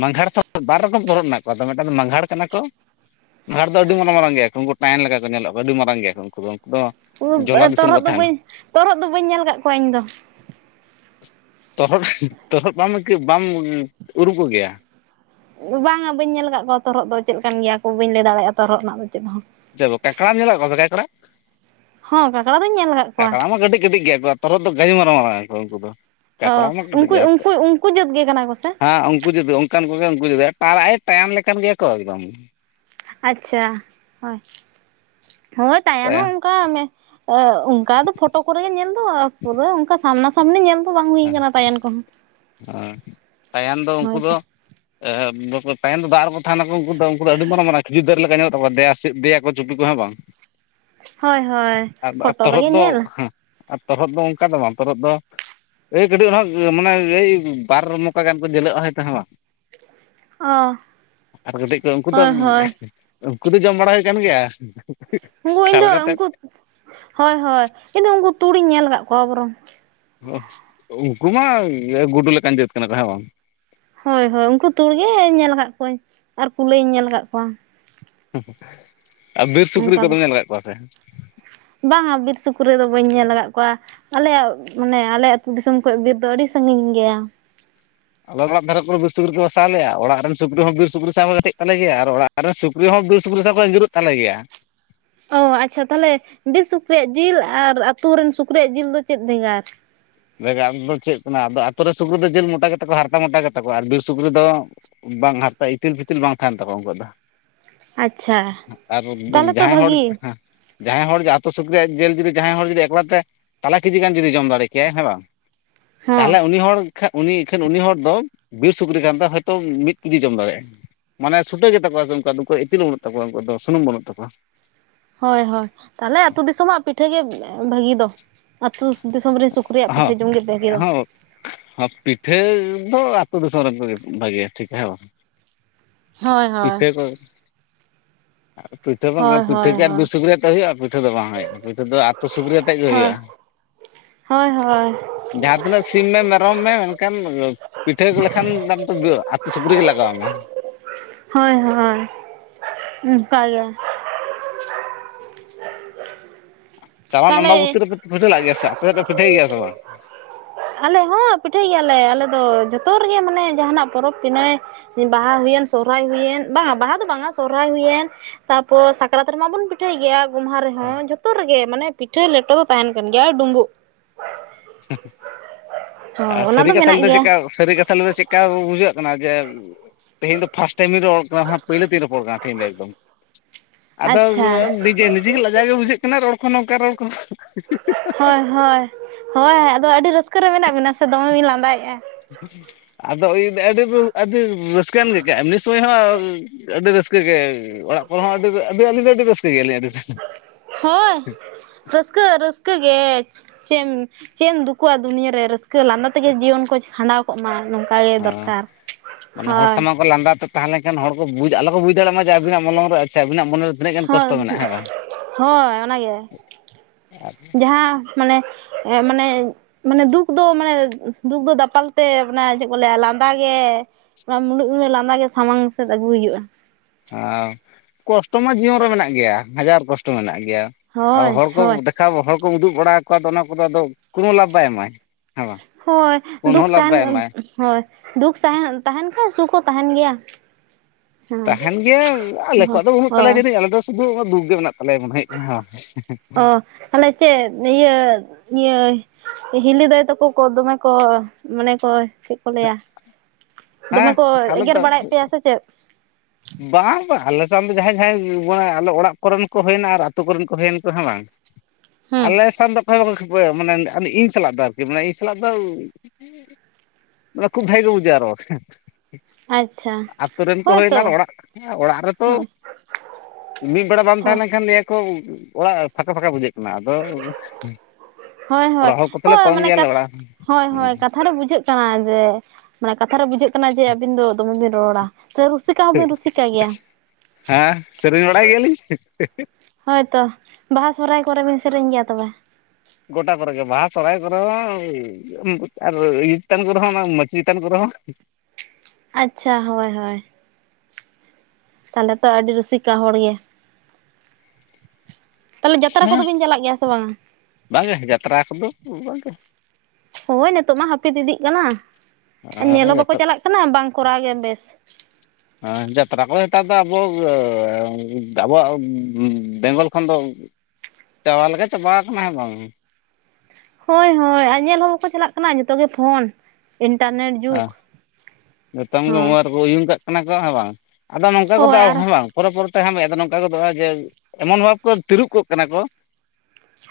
ᱢᱟᱸᱜᱷᱟᱲ ᱛᱚ ᱵᱟᱨ ᱨᱚᱠᱚᱢ ᱛᱚᱨᱦᱚᱫ ᱢᱮᱱᱟᱜ ᱠᱚᱣᱟ ᱢᱤᱫ ᱴᱟᱝ ᱫᱚ ᱢᱟᱸᱜᱷᱟᱲ ᱠᱟᱱᱟ ᱠᱚ ᱜᱷᱟᱲ ᱫᱚ ᱟᱹᱰᱤ ᱢᱟᱨᱟᱝ ᱢᱟᱨᱟᱝ ᱜᱮᱭᱟ ᱠᱚ ᱩᱱᱠᱩ ᱛᱟᱭᱟᱱ ᱞᱮᱠᱟ ᱠᱚ ᱧᱮᱞᱚᱜᱼᱟ ᱟᱹᱰᱤ ᱢᱟᱨᱟᱝ ᱜᱮᱭᱟ ᱠᱚ ᱩᱱᱠᱩ ᱫᱚ ᱩᱱᱠᱩ ᱫᱚ ᱡᱚᱞᱟ ᱫᱤᱥᱚᱢ ᱛᱚᱨᱚᱫ ᱠᱚ ᱫᱚ ᱛᱟᱦᱮᱱᱟ ᱵᱟᱹᱧ ᱛᱚᱨᱚᱫ ᱫᱚ ᱵᱟᱹᱧ ᱧᱮᱞ ᱟᱠᱟᱫ ᱠᱚᱣᱟ ᱤᱧᱫᱚ ᱛᱚᱨᱦᱚᱫ ᱛᱚᱨᱦᱚᱫ ᱵᱟᱢ ᱵᱟᱢ ᱩᱨᱩᱢ ᱠᱚ ᱜᱮᱭᱟ ᱵᱟᱝᱼᱟ ᱵᱟᱹᱧ ᱧᱮᱞ ᱟᱠᱟᱫ ᱠᱚᱣᱟ ᱛᱚᱨᱚᱫ ᱫᱚ ᱪᱮᱫ ᱞᱮᱠᱟᱱ ᱜᱮᱭᱟ ᱠᱚ ᱵᱟᱹᱧ ᱞᱟᱹᱭ ᱫᱟᱲᱮᱭᱟᱜᱼᱟ ᱛᱚᱨᱚᱫ ᱨᱮᱱᱟᱜ ᱫᱚ ᱪᱮᱫ ᱦᱚᱸ [unintelligible] ᱠᱟᱠᱲᱟ ᱧᱮᱞᱮᱫ ᱠᱚᱣᱟᱛ ᱠᱟᱠᱲᱟ, ᱦᱚᱸ ᱠᱟᱠᱲᱟ ᱫᱚᱧ ᱧᱮᱞ ᱟᱠᱟᱫ ᱠᱚᱣᱟ ᱠᱟᱠᱲᱟ ᱢᱟ ᱠᱟᱹᱴᱤᱡ ᱠᱟᱹᱴᱤᱡ ᱜᱮᱭᱟ ᱠᱚ ᱾ ᱛᱚᱨᱚᱫ ᱫᱚ [unintelligible] ᱢᱟᱨᱟᱝ ᱢᱟᱨᱟᱝ ᱟᱠᱚ ᱩᱱᱠᱩ ᱫᱚ ᱾ ᱚ ᱠᱟᱠᱲᱟ ᱢᱟ ᱠᱟᱹᱴᱤᱡ ᱩᱱᱠᱩ ᱜᱮᱭᱟ ᱠᱚ ᱩᱱᱠᱩ ᱩᱱᱠᱩ ᱡᱟᱹᱛ ᱜᱮ ᱠᱟᱱᱟ ᱠᱚ ᱥᱮ ᱦᱮᱸ ᱩᱱᱠᱩ ᱡᱩᱫᱤ ᱾ ᱠᱷᱟᱱ ᱩᱱᱠᱩ ᱜᱮ ᱩᱱᱠᱩ ᱡᱩᱫᱟᱹ [unintelligible] ᱛᱟᱭᱚᱢ ᱞᱮᱠᱟ ᱜᱮᱭᱟ ᱠᱚ ᱮᱠᱫᱚᱢ ᱾ ᱟᱪᱪᱷᱟ ᱦᱳᱭ ᱦᱳᱭ ᱛᱟᱭᱟᱱ ᱦᱚᱸ ᱚᱱᱠᱟ ᱚᱱᱠᱟ ᱫᱚ ᱯᱷᱳᱴᱳ ᱠᱚᱨᱮ ᱜᱮ ᱧᱮᱞ ᱫᱚ ᱯᱩᱨᱟ ᱚᱱᱠᱟ ᱥᱟᱢᱱᱟ ᱥᱟᱢᱱᱤ ᱧᱮᱞ ᱫᱚ ᱵᱟᱝ ᱦᱩᱭᱩ ᱟᱠᱟᱱᱟ ᱛᱟᱭᱟᱱ ᱠᱚᱦᱚᱸ ᱦᱳᱭᱛᱚ ᱾ ᱛᱟᱭᱚᱢ ᱫᱚ ᱫᱟᱜ ᱨᱮᱠᱚ ᱛᱟᱦᱮᱱᱟᱠᱚ ᱩᱱᱠᱩ ᱫᱚ ᱛᱟᱭᱟᱱ ᱫᱟᱜ ᱨᱮᱠᱚ ᱛᱟᱦᱮᱱᱟ ᱩᱱᱠᱩ ᱫᱚ ᱟᱹᱰᱤ ᱢᱟᱨᱟᱝ ᱢᱟᱨᱟᱝ ᱠᱷᱤᱡᱩᱨ ᱫᱟᱨᱮ ᱞᱮᱠᱟ ᱧᱚᱜ ᱛᱟᱠᱚᱣᱟ ᱫᱮ ᱫᱮᱭᱟᱠᱚ ᱪᱩᱯᱤ ᱠᱚ ᱦᱮᱸ ᱵᱟᱝ ᱾ ᱦᱳᱭ ᱦᱳᱭ ᱟᱨ ᱯᱷᱳᱴᱳ ᱛᱚᱨᱦᱚᱫ ᱨᱮᱜᱮ ᱫᱚ ᱧᱮᱞ ᱾ ᱟᱨ ᱛᱚᱨᱚᱦᱚᱫ ᱫᱚ ᱚᱱᱠᱟ ᱫᱚ ᱵᱟᱝ ᱛᱚᱨᱚᱦᱚᱫ ᱫᱚ ᱮᱭ ᱠᱟᱹᱴᱤᱡ ᱱᱟᱦᱟᱸᱜ ᱢᱟᱱᱮ ᱮᱭ ᱵᱟᱨ ᱢᱚᱠᱟ ᱜᱟᱱ ᱠᱚ ᱡᱮᱞᱚᱜ ᱦᱚ ᱛᱟᱦᱮᱱᱟ ᱚ ᱾ ᱟᱨ ᱠᱟᱹᱴᱤᱡ ᱠᱚ ᱩᱱᱠᱩ ᱫᱚ ᱦᱳᱭ ᱦᱳᱭ ᱩᱱᱠᱩ ᱫᱚ ᱡᱚᱢ ᱵᱟᱲᱟ ᱦᱩᱭ ᱟᱠᱟᱱ ᱜᱮᱭᱟ ᱾ ᱩᱱᱠᱩ ᱤᱧ ᱫᱚ ᱩᱱᱠᱩ ᱦᱳᱭ ᱦᱳᱭ ᱤᱧ ᱫᱚ ᱩᱱᱠᱩ ᱛᱩᱲᱤᱧ ᱧᱮᱞ ᱟᱠᱟᱫ ᱠᱚᱣᱟ ᱵᱚᱨᱚᱝ ᱾ ᱩᱱᱠᱩ ᱢᱟ ᱜᱩᱰᱩ ᱞᱮᱠᱟᱱ ᱡᱟᱹᱛ ᱠᱟᱱᱟ ᱠᱚ ᱦᱮ ᱵᱟᱝ ᱦᱳᱭ ᱦᱳᱭ ᱩᱱᱠᱩ ᱛᱩᱲ ᱜᱮ ᱧᱮᱞ ᱟᱠᱟᱫ ᱠᱚᱣᱟᱟᱹᱧ ᱟᱨ ᱠᱩᱞᱟᱹᱭ ᱤᱧ ᱧᱮᱞ ᱟᱠᱟᱫ ᱠᱚᱣᱟ ᱾ ᱟᱨ ᱵᱤᱨ ᱥᱩᱠᱨᱤ ᱚᱱᱠᱟ ᱫᱚ ᱠᱚᱫᱚᱢ ᱧᱮᱞ ᱟᱠᱟᱫ ᱠᱚᱣᱟ ᱥᱮ ᱾ ᱵᱟᱝᱟ ᱵᱤᱨ ᱥᱩᱠᱨᱤ ᱫᱚ ᱵᱟᱹᱧ ᱧᱮᱞ ᱟᱠᱟᱫ ᱠᱚᱣᱟ ᱾ ᱟᱞᱮᱭᱟᱜ ᱢᱟᱱᱮ ᱟᱞᱮ ᱟᱹᱛᱩ ᱫᱤᱥᱚᱢ ᱠᱷᱚᱱ ᱵᱤᱨ ᱫᱚ ᱟᱹᱰᱤ ᱥᱟᱺᱜᱤᱧ ᱜᱮᱭᱟ ᱾ ᱟᱞᱮ ᱚᱲᱟᱜ ᱫᱷᱟᱨᱮ ᱠᱚᱨᱮ ᱵᱤᱨ ᱥᱩᱠ ᱠᱚ ᱵᱟᱥᱟ ᱟᱞᱮᱭᱟ ᱚᱲᱟᱜ ᱨᱮᱱ ᱥᱩᱠᱨᱤ ᱦᱚᱸ ᱵᱤᱨ ᱥᱩᱠᱨᱤ ᱥᱟᱶ ᱜᱟᱛᱮᱜ ᱛᱟᱞᱮᱜᱮᱭᱟ ᱟᱨ ᱚᱲᱟᱜ ᱟᱨ ᱥᱩᱠᱨᱤ ᱦᱚᱸ ᱵᱤᱨ ᱥᱩᱠᱨᱤ ᱥᱟᱶ ᱠᱚ ᱟᱸᱪᱩᱨᱚᱜ ᱛᱟᱞᱮ ᱜᱮᱭᱟ ᱾ ᱚ ᱟᱪᱪᱷᱟ ᱛᱟᱦᱚᱞᱮ ᱵᱤᱨ ᱥᱩᱠᱨᱤᱭᱟᱜ ᱡᱤᱞ ᱟᱨ ᱟᱛᱩ ᱨᱮᱱ ᱥᱩᱠᱨᱤᱭᱟᱜ ᱡᱤᱞ ᱫᱚ ᱪᱮᱫ ᱵᱷᱮᱜᱟᱨ? ᱵᱮᱜᱟᱨ ᱫᱚ ᱪᱮᱫ ᱠᱟᱱᱟ ᱟᱫᱚ ᱟᱛᱳ ᱨᱮ ᱥᱩᱠᱨᱤ ᱫᱚ ᱡᱤᱞ ᱢᱚᱴᱟ ᱜᱮ ᱛᱟᱠᱭᱟ ᱦᱟᱨᱛᱟ ᱢᱚᱴᱟ ᱜᱮᱛᱟ ᱠᱚᱣᱟ ᱟᱨ ᱵᱤᱨ ᱥᱩᱠᱨᱤ ᱫᱚ ᱵᱟᱝ ᱦᱟᱨᱛᱟ ᱤᱛᱤᱞ ᱯᱷᱤᱛᱤᱞ ᱵᱟᱝ ᱛᱟᱦᱮᱱ ᱛᱟᱠᱚᱣᱟ ᱩᱱᱠᱩᱣᱟᱜ ᱫᱚ ᱾ ᱟᱪᱪᱷᱟ ᱟᱨ ᱛᱟᱦᱚᱞᱮ ᱛᱚ ᱡᱟᱦᱟᱸᱭ ᱦᱚᱲ ᱵᱷᱟᱹᱜᱤ ᱦᱮᱸ᱾ ᱡᱟᱦᱟᱸᱭ ᱦᱚᱲ ᱡᱮ ᱟᱛᱳ ᱥᱩᱠᱨᱤ ᱨᱮᱭᱟᱜ ᱡᱤᱞ ᱡᱩᱫᱤ ᱡᱟᱦᱟᱸᱭ ᱦᱚᱲ ᱡᱩᱫᱤ ᱮᱠᱞᱟ ᱛᱮ ᱛᱟᱞᱟ ᱠᱮᱡᱤ ᱜᱟᱱ ᱡᱩᱫᱤ ᱡᱚᱢ ᱫᱟᱲᱮ ᱠᱮᱭᱟᱭ ᱦᱮᱸ ᱵᱟᱝ ᱛᱟᱦᱚᱞᱮ ᱦᱮᱸ ᱩᱱᱤ ᱦᱚᱲ ᱮᱱ ᱩᱱᱤ ᱮᱱᱠᱷᱟᱱ ᱩᱱᱤ ᱦᱚᱲ ᱫᱚ ᱵᱤᱨ ᱥᱩᱠᱨᱤ ᱠᱟᱱ ᱛᱟᱭᱟ ᱦᱚᱭᱛᱳ ᱢᱤᱫ ᱠᱚᱫᱤᱭ ᱡᱚᱢ ᱫᱟᱲᱮᱭᱟᱜᱼᱟ᱾ ᱢᱟᱱᱮ ᱥᱩᱴᱟᱹ ᱜᱮ ᱛᱟᱠᱭᱟ ᱥᱮ ᱩᱱᱠᱩᱣᱟᱜ ᱫᱚ ᱤᱛᱤᱞ ᱦᱸ ᱵᱟᱹᱱᱩᱜ ᱛᱟᱣᱟ ᱩᱱᱠᱩᱭᱟᱜ ᱫᱚ ᱥᱩᱱᱩᱢ ᱵᱟᱱᱩᱜ ᱛᱟᱠᱚᱣᱟ ᱾ ᱦᱳᱭ ᱦᱳᱭ ᱛᱟᱦᱚᱞᱮ ᱟᱹᱛᱩ ᱫᱤᱥᱚᱢᱟᱜ ᱯᱤᱴᱷᱟᱹᱜ ᱜᱮ ᱵᱷᱟᱹᱜᱤ ᱫᱚ ᱾ ᱟᱹᱛᱩ ᱫᱤᱥᱚᱢ ᱨᱮᱱ ᱥᱩᱠᱨᱤᱭᱟᱜ ᱯᱤᱴᱷᱟᱹ ᱡᱚᱢ ᱜᱮ ᱵᱷᱟᱹᱜᱤ ᱫᱚ ᱾ ᱦᱚᱸ ᱦᱚᱸ ᱯᱤᱴᱷᱟᱹ ᱫᱚ ᱟᱹᱛᱩ ᱫᱤᱥᱚᱢ ᱨᱮᱱ ᱠᱚ ᱵᱷᱟᱹᱜᱤᱭᱟ ᱴᱷᱤᱠ ᱦᱮᱸ ᱵᱟᱝ ᱾ ᱦᱳᱭ ᱦᱳᱭ ᱾ ᱯᱤᱴᱷᱟᱹ ᱵᱟᱝ ᱯᱤᱴᱷᱟᱹ ᱠᱤ ᱵᱤᱨ ᱥᱩᱠᱨᱤ ᱟᱛᱮ ᱦᱤᱭᱩᱜ ᱟ ᱯᱤᱴᱷᱟᱹ ᱫᱚ ᱵᱟᱝ ᱦᱩᱭᱩᱜ ᱟ ᱯᱤᱴᱷᱟᱹ ᱫᱚ ᱟᱹᱛᱩ ᱥᱩᱠᱨᱤ ᱟᱛᱮ ᱜᱮ ᱦᱩᱭᱩᱜ ᱦᱳᱭ ᱟ ᱾ ᱦᱳᱭ ᱦᱳᱭ ᱾ ᱡᱟᱦᱟᱸ ᱛᱤᱱᱟᱹᱜ ᱥᱤᱢ ᱢᱮ ᱢᱮᱨᱚᱢ ᱢᱮ ᱢᱮᱱᱠᱷᱟᱱ ᱯᱤᱴᱷᱟᱹ ᱞᱮᱠᱷᱟᱱ ᱫᱚ ᱥᱩᱠᱨᱤ ᱜᱮ ᱞᱟᱜᱟᱣ ᱟᱢᱟ ᱾ ᱦᱳᱭ ᱦᱳᱭ ᱚᱱᱠᱟ. ᱜᱮ ᱾ ᱪᱟᱞᱟᱜ ᱛᱟᱦᱚᱞᱮ ᱟᱢᱟᱵᱚᱛᱤ ᱨᱮᱯᱮ ᱯᱤᱴᱷᱟᱹ ᱟᱜ ᱜᱮᱭᱟ ᱥᱮ ᱵᱟᱝ ᱟᱯᱮ ᱫᱚ ᱯᱮ ᱯᱤᱴᱷᱟᱹᱭ ᱜᱮᱭᱟ ᱥᱮ ᱵᱟᱝ? ᱟᱞᱮ ᱦᱚᱸ ᱯᱤᱴᱷᱟᱹᱭ ᱜᱮᱭᱟᱞᱮ ᱟᱞᱮ ᱫᱚ ᱡᱚᱛᱚ ᱨᱮᱜᱮ ᱢᱟᱱᱮ ᱡᱟᱦᱟᱱᱟᱜ ᱯᱚᱨᱚᱵᱽ ᱯᱤᱱᱟᱹᱭ ᱵᱟᱦᱟ ᱦᱩᱭᱮᱱ ᱥᱚᱨᱦᱟᱭ ᱦᱩᱭᱮᱱ ᱵᱟᱝᱟ ᱵᱟᱦᱟ ᱫᱚ ᱵᱟᱝᱟ ᱥᱚᱨᱦᱟᱭ ᱦᱩᱭᱮᱱ ᱛᱟᱯᱚᱨ ᱥᱟᱠᱨᱟᱛ ᱨᱮ ᱢᱟᱵᱚᱱ ᱯᱤᱴᱷᱟᱹᱭ ᱜᱮᱭᱟ ᱾ ᱜᱚᱢᱦᱟ ᱨᱮᱦᱚᱸ ᱡᱚᱛᱚ ᱨᱮᱜᱮ ᱢᱟᱱᱮ ᱯᱤᱴᱷᱟᱹ ᱞᱮᱴᱚ ᱫᱚ ᱛᱟᱦᱮᱱ ᱠᱟᱱ ᱜᱮᱭᱟ ᱰᱩᱸᱵᱩᱜ ᱾ ᱦᱳᱭ ᱟᱨ ᱚᱱᱟ ᱥᱟᱹᱨᱤ ᱫᱚ ᱠᱟᱛᱷᱟ ᱢᱮᱱᱟᱜ ᱞᱮᱫᱚ ᱜᱮᱭᱟ ᱪᱮᱫᱠᱟ ᱥᱟᱹᱨᱤ ᱠᱟᱛᱷᱟ ᱞᱟᱹᱭ ᱪᱮᱫᱠᱟ ᱵᱩᱡᱷᱟᱹᱜ ᱠᱟᱱᱟ ᱡᱮ ᱛᱮᱦᱮᱧ ᱫᱚ ᱯᱷᱟᱥᱴ ᱾ [unintelligible] ᱨᱚᱲ ᱠᱟᱱᱟ ᱯᱳᱭᱞᱳ ᱛᱮᱧ ᱨᱚᱯᱚᱲ ᱠᱟᱱᱟ ᱛᱟᱦᱮᱸ ᱫᱚ ᱮᱠᱫᱚᱢ ᱟᱫᱚ ᱟᱪᱪᱷᱟ ᱱᱤᱡᱮ ᱜᱮ ᱞᱟᱡᱟᱣ ᱜᱮ ᱵᱩᱡᱷᱟᱹᱜ ᱠᱟᱱᱟ ᱨᱚᱲ ᱠᱚᱦᱚᱸ ᱱᱚᱝᱠᱟ ᱨᱚᱲ ᱠᱚ ᱦᱳᱭ ᱦᱳᱭ ᱦᱳᱭ ᱟᱫᱚ ᱟᱹᱰᱤ ᱨᱟᱹᱥᱠᱟᱹ ᱨᱮ ᱢᱮᱱᱟᱜ ᱵᱤᱱᱟ ᱥᱮ ᱫᱚᱢᱮᱵᱤᱱ ᱞᱟᱸᱫᱟᱭᱮᱼᱟ ᱾ ᱟᱫᱚ ᱟᱹᱰᱤ ᱟᱹᱰᱤ ᱨᱟᱹᱥᱠᱟᱹ ᱟᱱ ᱮᱢᱱᱤ ᱥᱚᱢᱚᱭ ᱦᱚᱸ ᱾ ᱟᱹᱰᱤ ᱨᱟᱹᱥᱠᱟᱹ ᱜᱮ ᱚᱲᱟᱜ ᱠᱚᱨᱮ ᱦᱚᱸ ᱟᱹᱰᱤ ᱟᱹᱰᱤ ᱟᱹᱞᱤᱧ ᱫᱚ ᱟᱹᱰᱤ ᱨᱟᱹᱥᱠᱟᱹ ᱜᱮᱭᱟᱞᱤᱧ ᱟᱹᱰᱤᱟᱹ ᱾ ᱦᱳᱭ ᱨᱟᱹᱥᱠᱟᱹ ᱨᱟᱹᱥᱠᱟᱹ ᱜᱮ ᱪᱮᱫ ᱮᱢ ᱪᱮᱫ ᱮᱢ ᱫᱩᱠᱩᱼᱟ ᱫᱩᱱᱭᱟᱹᱨᱮ ᱨᱟᱹᱥᱠᱟᱹ ᱞᱟᱸᱫᱟ ᱛᱮᱜᱮ ᱡᱤᱭᱚᱱ ᱠᱚ ᱠᱷᱟᱸᱰᱟᱣ ᱠᱚᱜ ᱢᱟ ᱜᱮ ᱦᱚᱸ ᱫᱚᱨᱠᱟᱨ ᱢᱟᱱᱮ ᱦᱚᱲ ᱦᱳᱭ ᱥᱟᱢᱟᱝ ᱠᱚ ᱞᱟᱸᱫᱟ ᱛᱚ ᱛᱟᱦᱚᱞᱮ ᱠᱷᱟᱱ ᱦᱚᱲ ᱠᱚ ᱵᱩᱡᱽ ᱟᱞᱚ ᱠᱚ ᱵᱩᱡᱽ ᱫᱟᱲᱮᱭᱟᱜ ᱢᱟ ᱡᱮ ᱟᱵᱤᱱᱟᱜ ᱢᱚᱞᱚᱝ ᱨᱮ ᱟᱪᱪᱷᱟ ᱟᱵᱤᱱᱟᱜ ᱢᱚᱱᱮ ᱨᱮ ᱦᱳ ᱦᱳᱭ ᱚᱱᱟ ᱜᱮ ᱡᱟᱦᱟᱸ ᱢᱟᱱᱮ ᱮᱜ ᱢᱟᱱᱮ ᱢᱟᱱᱮ ᱫᱩᱠ ᱫᱚ ᱢᱟᱱᱮ ᱫᱩᱠ ᱫᱚ ᱫᱟᱯᱟᱞ ᱛᱮ ᱢᱟᱱᱮ ᱪᱮᱫ ᱠᱚ ᱞᱟᱹᱭᱟ ᱞᱟᱸᱫᱟ ᱜᱮ ᱚᱱᱟ ᱢᱩᱞᱩᱡ ᱢᱩᱞᱩᱡ ᱞᱟᱸᱫᱟ ᱜᱮ ᱥᱟᱢᱟᱝ ᱥᱮᱫ ᱟᱹᱜᱩᱭ ᱦᱩᱭᱩᱜᱼᱟ [unintelligible] ᱠᱚᱥᱴᱚ ᱢᱟ ᱡᱤᱭᱚᱱ ᱨᱮ ᱢᱮᱱᱟᱜ ᱜᱮᱭᱟ ᱦᱟᱡᱟᱨ ᱠᱚᱥᱴᱚ ᱢᱮᱱᱟᱜ ᱜᱮᱭᱟ ᱟᱵᱚ ᱦᱳᱭ ᱦᱚᱲ ᱠᱚ ᱦᱳᱭ ᱦᱚᱲ ᱠᱚᱢ ᱩᱫᱩᱜ ᱵᱟᱲᱟᱣᱟᱠᱚᱣᱟ ᱟᱫᱚ ᱚᱱᱟ ᱠᱚᱫᱚ ᱟᱫᱚ ᱠᱳᱱᱳ ᱞᱟᱵᱷ ᱵᱟᱭ ᱮᱢᱟᱭ ᱦᱮᱸ ᱵᱟᱝ ᱦᱳᱭ ᱠᱳᱱᱳ ᱫᱩᱠ ᱞᱟᱵᱷ ᱵᱟᱭ ᱥᱟᱦᱮᱱ ᱮᱢᱟᱭ ᱦᱳᱭ ᱫᱩᱠ ᱥᱟᱦᱮᱱ ᱛᱟᱦᱮᱸᱱ ᱠᱷᱟᱱ ᱥᱩᱠ ᱦᱚᱸ ᱛᱟᱦᱮᱸᱱ ᱜᱮᱭᱟ ᱦᱮᱸ ᱛᱟᱦᱮᱸᱱ ᱜᱮᱭᱟ ᱟᱞᱮ ᱦᱳᱭ ᱠᱚᱣᱟᱜ ᱫᱚ ᱵᱟᱹᱱᱩᱜ ᱛᱟᱞᱮᱭᱟ ᱡᱟᱹᱱᱤᱡ ᱟᱞᱮ ᱫᱚ ᱥᱩᱫᱩ ᱫᱩᱠ ᱜᱮ ᱢᱮᱱᱟᱜ ᱛᱟᱞᱮᱭᱟ ᱢᱚᱱᱮ ᱦᱩᱭᱩᱜ ᱠᱟᱱᱟ ᱚ ᱛᱟᱦᱞᱮ ᱪᱮᱫ ᱤᱭᱟᱹ ᱤᱭᱟᱹ ᱦᱤᱞᱤ ᱫᱟᱹᱭ ᱛᱟᱠᱚ ᱠᱚ ᱫᱚᱢᱮ ᱠᱚ ᱢᱟᱱᱮ ᱠᱚ ᱪᱮᱫ ᱠᱚ ᱞᱮᱭᱟ ᱫᱚᱢᱮ ᱦᱮᱸ ᱠᱚ ᱟᱞᱮ ᱮᱜᱮᱨ ᱫᱚ ᱵᱟᱲᱟᱭᱮᱫ ᱯᱮᱭᱟ ᱥᱮ ᱪᱮᱫ ᱵᱟᱝ ᱵᱟᱝ ᱟᱞᱮ ᱫᱚ ᱡᱟᱦᱟᱸᱭ ᱡᱟᱦᱟᱸᱭ ᱢᱟᱱᱮ ᱟᱞᱮ ᱚᱲᱟᱜ ᱠᱚᱨᱮᱱ ᱠᱚ ᱦᱩᱭᱮᱱ ᱟᱨ ᱟᱛᱳ ᱠᱚᱨᱮᱱ ᱠᱚ ᱦᱩᱭᱮᱱ ᱚᱠᱟᱭ ᱦᱚᱸ ᱵᱟᱝ ᱦᱮᱸ ᱟᱞᱮ ᱥᱮᱱ ᱫᱚ [unintelligible] ᱢᱟᱱᱮ ᱤᱧ ᱥᱟᱞᱟᱜ ᱫᱚ ᱟᱨᱠᱤ ᱢᱟᱱᱮ ᱤᱧ ᱥᱟᱞᱟᱜ ᱫᱚ ᱚᱱᱮ ᱠᱷᱩᱵ ᱵᱷᱟᱜᱮ ᱠᱚ ᱵᱩᱡᱷᱟᱹᱣᱟ ᱨᱚᱲ ᱟᱪᱪᱷᱟ ᱟᱛᱳ ᱨᱮᱱ ᱠᱚ ᱦᱩᱭᱱᱟ ᱦᱳᱭᱛᱚ ᱚᱲᱟᱜ ᱚᱲᱟᱜ ᱨᱮᱛᱚ ᱦᱮᱸ ᱢᱤᱫ ᱵᱮᱲᱟ ᱵᱟᱢ ᱦᱳᱭ ᱛᱟᱦᱮᱸ ᱞᱮᱱᱠᱷᱟᱱ ᱞᱮᱭᱟ ᱠᱚ ᱚᱲᱟᱜ ᱯᱷᱟᱸᱠᱟ ᱯᱷᱟᱸᱠᱟ ᱵᱩᱡᱷᱟᱹᱜ ᱠᱟᱱᱟ ᱟᱫᱚ ᱦᱳᱭ ᱦᱳᱭ ᱚᱲᱟᱜ ᱦᱚᱲ ᱠᱚᱛᱮᱞᱮ ᱦᱳᱭ ᱠᱚᱢ ᱢᱟᱱᱮ ᱜᱮᱭᱟᱞᱮ ᱠᱟᱛᱷᱟ ᱚᱲᱟᱜ ᱦᱳᱭ ᱦᱳᱭ ᱠᱟᱛᱷᱟ ᱨᱮ ᱵᱩᱡᱷᱟᱹᱜ ᱠᱟᱱᱟ ᱡᱮ ᱢᱟᱱᱮ ᱠᱟᱛᱷᱟ ᱨᱮ ᱵᱩᱡᱷᱟᱹᱜ ᱠᱟᱱᱟ ᱡᱮ ᱟᱵᱤᱱ ᱫᱚ ᱫᱚᱢᱮ ᱵᱤᱱ ᱨᱚᱲᱟ ᱛᱚ ᱨᱩᱥᱤᱠᱟ ᱦᱚᱸᱵᱤᱱ ᱨᱩᱥᱤᱠᱟ ᱜᱮᱭᱟ ᱦᱮᱸ ᱥᱮᱨᱮᱧ ᱵᱟᱲᱟᱭ ᱜᱮᱭᱟᱞᱤᱧ ᱦᱳᱭ ᱛᱚ ᱵᱟᱦᱟ ᱥᱚᱦᱨᱟᱭ ᱠᱚᱨᱮ ᱵᱮᱱ ᱥᱮᱨᱮᱧ ᱜᱮᱭᱟ ᱛᱚᱵᱮ ᱜᱚᱴᱟ ᱠᱚᱨᱮ ᱜᱮ ᱵᱟᱦᱟ ᱥᱚᱨᱦᱟᱭ ᱠᱚᱨᱮ ᱦᱚᱸ [unintelligible] ᱪᱮᱛᱟᱱ ᱠᱚᱨᱮ ᱦᱚᱸ ᱚᱱᱟ ᱢᱟᱹᱪᱤ ᱪᱮᱛᱟᱱ ᱠᱚᱨᱮ ᱦᱚᱸ ᱟᱪᱪᱷᱟ ᱦᱳᱭ ᱦᱳᱭ ᱛᱟᱦᱚᱞᱮ ᱛᱚ ᱟᱹᱰᱤ ᱨᱩᱥᱤᱠᱟ ᱦᱚᱲ ᱜᱮ ᱛᱟᱦᱚᱞᱮ ᱡᱟᱛᱨᱟ ᱠᱚᱫᱚ ᱵᱤᱱ ᱪᱟᱞᱟᱜ ᱜᱮᱭᱟ ᱥᱮ ᱵᱟᱝᱟ ᱵᱟᱝ ᱜᱮ ᱡᱟᱛᱨᱟ ᱠᱚᱫᱚ ᱵᱟᱝ ᱜᱮ ᱦᱳᱭ ᱱᱤᱛᱚᱜ ᱢᱟ ᱦᱟᱹᱯᱤᱫ ᱤᱫᱤᱜ ᱠᱟᱱᱟ ᱧᱮᱞ ᱦᱮᱸ ᱦᱚᱸ ᱵᱟᱠᱚ ᱡᱟᱛᱨᱟ ᱪᱟᱞᱟᱜ ᱠᱟᱱᱟ ᱵᱟᱝ ᱠᱚᱨᱟᱣ ᱜᱮ ᱵᱮᱥ ᱦᱮᱸ ᱡᱟᱛᱨᱟ ᱠᱚ ᱱᱮᱛᱟᱨ ᱫᱚ ᱟᱵᱚ ᱟᱵᱚᱣᱟᱜ ᱵᱮᱝᱜᱚᱞ ᱠᱷᱚᱱ ᱫᱚ ᱪᱟᱵᱟ ᱞᱮᱠᱟ ᱪᱟᱵᱟ ᱠᱟᱱᱟ ᱵᱟᱝ ᱦᱳᱭ ᱦᱳᱭ ᱟᱨ ᱧᱮᱞ ᱦᱚᱸ ᱵᱟᱠᱚ ᱪᱟᱞᱟᱜ ᱠᱟᱱᱟ ᱡᱚᱛᱚ ᱜᱮ ᱯᱷᱳᱱ ᱤᱱᱴᱟᱨᱱᱮᱴ ᱡᱩᱜᱽ ᱱᱤᱛᱚᱝ ᱫᱚ ᱦᱳᱭ ᱩᱢᱟᱹᱨ ᱠᱚ ᱩᱭᱩᱝ ᱠᱟᱜ ᱠᱟᱱᱟ ᱠᱚ ᱦᱮᱸ ᱵᱟᱝ ᱟᱫᱚ ᱱᱚᱝᱠᱟ ᱠᱚᱫᱚ ᱦᱳᱭ ᱟᱨ [unintelligible] ᱵᱟᱝ ᱯᱚᱨᱮ ᱯᱚᱨᱮ ᱛᱮ [unintelligible] ᱱᱚᱝᱠᱟ ᱜᱚᱫᱚᱜᱼᱟ ᱡᱮ ᱮᱢᱚᱱ ᱵᱷᱟᱵ ᱠᱚ ᱛᱤᱨᱩᱵ ᱠᱚᱜ ᱠᱟᱱᱟ ᱠᱚ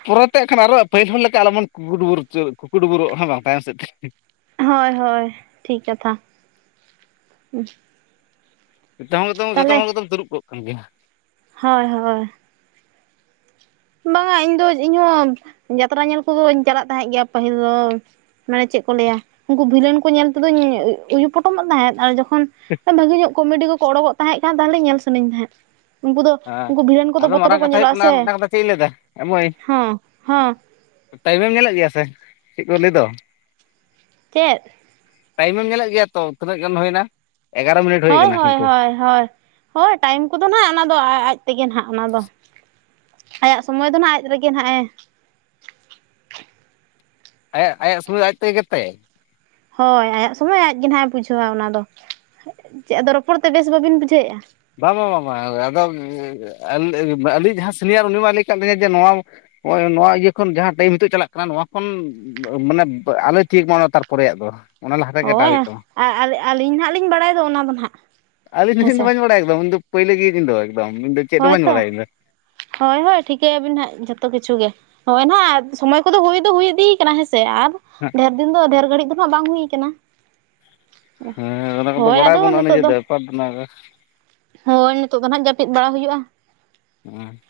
ᱯᱚᱨᱮ ᱛᱮ ᱟᱜᱠᱷᱟᱱ ᱟᱨᱚ ᱯᱟᱹᱦᱤᱞ ᱦᱚᱲ ᱞᱮᱠᱟ ᱟᱞᱚᱵᱚᱱ ᱠᱩᱠᱩᱰᱩᱵᱩᱨ ᱩᱛᱟᱹᱨ ᱠᱩᱠᱩᱰᱩᱵᱩᱨᱚᱜᱼᱟ ᱵᱟᱝ ᱛᱟᱭᱚᱢ ᱥᱮᱫ ᱛᱮ ᱦᱳᱭ ᱦᱳᱭ ᱴᱷᱤᱠ ᱠᱟᱛᱷᱟ ᱱᱤᱛᱚᱜ ᱦᱚᱸᱛᱚᱢ ᱡᱚᱛᱚ ᱛᱟᱦᱚᱞᱮ ᱦᱚᱲ ᱜᱮᱛᱚᱢ ᱛᱤᱨᱩᱵ ᱠᱚᱜ ᱠᱟᱱ ᱜᱮᱭᱟ ᱦᱳᱭ ᱦᱳᱭ ᱵᱟᱝᱟ ᱤᱧ ᱫᱚ ᱤᱧ ᱦᱚᱸ ᱡᱟᱛᱨᱟ ᱧᱮᱞ ᱠᱚᱫᱚᱧ ᱪᱟᱞᱟᱜ ᱛᱟᱦᱮᱸᱫ ᱜᱮᱭᱟ ᱯᱟᱹᱦᱤᱞ ᱫᱚ ᱢᱟᱱᱮ ᱪᱮᱫ ᱠᱚ ᱞᱟᱹᱭᱟ ᱩᱱᱠᱩ ᱵᱷᱤᱞᱮᱱ ᱠᱚ ᱧᱮᱞ ᱛᱮᱫᱚᱧ ᱩᱭᱩ ᱯᱚᱴᱚᱢᱚᱜ ᱛᱟᱦᱮᱸᱫ ᱟᱨ ᱡᱚᱠᱷᱚᱱ ᱵᱷᱟᱹᱜᱤ ᱧᱚᱜ ᱠᱚᱢᱮᱰᱤ ᱠᱚᱠᱚ ᱚᱰᱳᱠᱚᱜ ᱛᱟᱦᱮᱸ ᱠᱟᱱ ᱛᱟᱦᱞᱮ ᱧᱮᱞ ᱥᱟᱱᱟᱧ ᱛᱟᱦᱮᱸᱫ ᱩᱱᱠᱩ ᱫᱚ ᱦᱮᱸ ᱩᱱᱠᱩ ᱵᱷᱤᱞᱮᱱ ᱠᱚᱫᱚ ᱟᱫᱚ ᱵᱚᱛᱚᱨ ᱢᱟᱨᱟᱝ ᱜᱮᱠᱚ ᱠᱟᱛᱷᱟ ᱦᱩᱭᱩᱜ ᱧᱮᱞᱚᱜᱼᱟ ᱠᱟᱱᱟ ᱥᱮ ᱟᱨ ᱢᱤᱫᱴᱟᱝ ᱠᱟᱛᱷᱟ ᱪᱮᱫ ᱤᱧ ᱞᱟᱹᱭ ᱫᱟ ᱮ ᱢᱚᱭ ᱦᱚᱸ ᱦᱚᱸ ᱴᱟᱭᱤᱢᱮᱢ ᱧᱮᱞᱮᱫ ᱜᱮᱭᱟ ᱥᱮ ᱪᱮᱫ ᱠᱚ ᱞᱟᱹᱭ ᱫᱚ ᱪᱮᱫ ᱴᱟᱭᱤᱢᱮᱢ ᱧᱮᱞᱮᱫ ᱜᱮᱭᱟ ᱛᱚ ᱛᱤᱱᱟᱹᱜ ᱜᱟᱱ ᱦᱩᱭ ᱮᱱᱟ ᱮᱜᱟᱨᱚ ᱢᱤᱱᱤᱴ ᱦᱳᱭ ᱦᱳᱭ ᱦᱳᱭ ᱴᱟᱭᱤᱢ ᱠᱚᱫᱚ ᱦᱟᱸᱜ ᱚᱱᱟ ᱫᱚ ᱟᱡ ᱛᱮᱜᱮ ᱦᱟᱜ ᱚᱱᱟ ᱫᱚ ᱟᱭᱟᱜ ᱥᱚᱢᱚᱭ ᱫᱚ ᱱᱷᱟᱜ ᱟᱡ ᱨᱮᱜᱮ ᱱᱦᱟᱜ-ᱮ ᱾ ᱟᱭᱟᱜ ᱟᱭᱟᱜ ᱥᱩᱜᱩᱭ ᱫᱚ ᱟᱡ ᱛᱮᱜᱮ ᱜᱮᱫ ᱛᱟᱭᱟᱭ ᱾ ᱦᱳᱭ, ᱟᱭᱟᱜ ᱥᱩᱜᱩᱭ ᱟᱡ ᱜᱮ ᱱᱦᱟᱜ ᱮ ᱵᱩᱡᱷᱟᱹᱣᱟ ᱚᱱᱟ ᱫᱚ ᱾ᱪᱮᱫ ᱟᱫᱚ ᱨᱚᱯᱚᱲ ᱛᱮ ᱵᱮᱥ ᱵᱟᱹᱵᱤᱱ ᱵᱩᱡᱷᱟᱹᱣᱮᱜ-ᱟ? ᱵᱟᱝ ᱵᱟᱝ ᱵᱟᱝ ᱵᱟᱝ, ᱟᱫᱚ ᱟᱹᱞ ᱟᱹᱞᱤᱧᱤᱡ ᱡᱟᱦᱟᱸ ᱥᱤᱱᱤᱭᱟᱨ ᱩᱱᱤ ᱢᱟ ᱞᱟᱹᱭ ᱟᱠᱟᱫ ᱞᱤᱧᱟ ᱡᱮ ᱱᱚᱣᱟ ᱦᱳᱭ ᱱᱚᱣᱟ ᱤᱭᱟᱹ ᱠᱷᱚᱱ ᱡᱟᱦᱟᱸ ᱴᱟᱭᱤᱢ ᱱᱤᱛᱚᱜ ᱪᱟᱞᱟᱜ ᱠᱟᱱᱟ ᱱᱚᱣᱟ ᱠᱷᱚᱱ ᱢᱟᱱᱮ ᱟᱞᱚᱭ ᱛᱷᱤᱛ ᱢᱟ ᱚᱱᱟ ᱛᱟᱨᱯᱚᱨᱮ ᱭᱟᱜ ᱫᱚ ᱾ ᱦᱳᱭ ᱟᱨ, ᱟᱨ ᱟᱹᱞ ᱟᱹᱞ ᱟᱹᱞᱤᱧ ᱱᱦᱟᱜ ᱞᱤᱧ ᱵᱟᱲᱟᱭ ᱫᱚ ᱚᱱᱟ ᱫᱚ ᱱᱦᱟᱜ ᱾ ᱟᱹᱞᱤᱧ ᱫᱚ ᱦᱮᱸ ᱤᱧ ᱫᱚ ᱥᱮ ᱵᱟᱹᱧ ᱵᱟᱲᱟᱭᱟ ᱮᱠᱫᱚᱢ ᱩᱱᱤ ᱫᱚ ᱯᱟᱹᱭᱞᱟᱹ ᱜᱮ ᱤᱫᱤ ᱪᱚᱭ ᱮᱠᱫᱚᱢ ᱾ᱤᱧ ᱪᱮᱫ ᱦᱚᱸ ᱦᱳᱭ ᱵᱟᱹᱧ ᱛᱚ, ᱵᱟᱲᱟᱭᱟ ᱤᱧ ᱫᱚ ᱦᱳᱭ ᱦᱳᱭ ᱴᱷᱤᱠᱟᱹ ᱭᱟᱹᱵᱤᱱ ᱱᱦᱟᱜ ᱡᱚᱛᱚ ᱠᱤᱪᱷᱩ ᱜᱮ᱾ ᱦᱳᱭ ᱱᱦᱟᱜ, ᱥᱚᱢᱚᱭ ᱠᱚᱫᱚ ᱦᱩᱭ ᱫᱚ ᱦᱩᱭ ᱤᱫᱤ ᱟᱠᱟᱱᱟ ᱦᱮᱸ ᱥᱮ᱾ ᱟᱨ ᱰᱷᱮᱨ ᱫᱤᱱ ᱫᱚ ᱰᱷᱮᱨ ᱜᱷᱟᱹᱲᱤᱠ ᱫᱚ ᱦᱟᱸᱜ ᱵᱟᱝ ᱦᱩᱭ ᱟᱠᱟᱱᱟ᱾ ᱦᱮᱸ ᱚᱱᱟ ᱠᱚᱫᱚ ᱵᱟᱲᱟᱭ ᱟᱵᱚᱱ ᱱᱷᱟᱜ ᱱᱤᱡᱮ ᱛᱮ, ᱵᱮᱯᱟᱨ ᱫᱚ ᱱᱚᱣᱟ ᱜᱮ᱾ ᱦᱳᱭ, ᱱᱤᱛᱚᱜ ᱫᱚ ᱱᱦᱟᱜ ᱡᱟᱹᱯᱤᱫ ᱵᱟᱲᱟ ᱦᱩᱭᱩᱜ-ᱟ᱾ ᱦᱮᱸ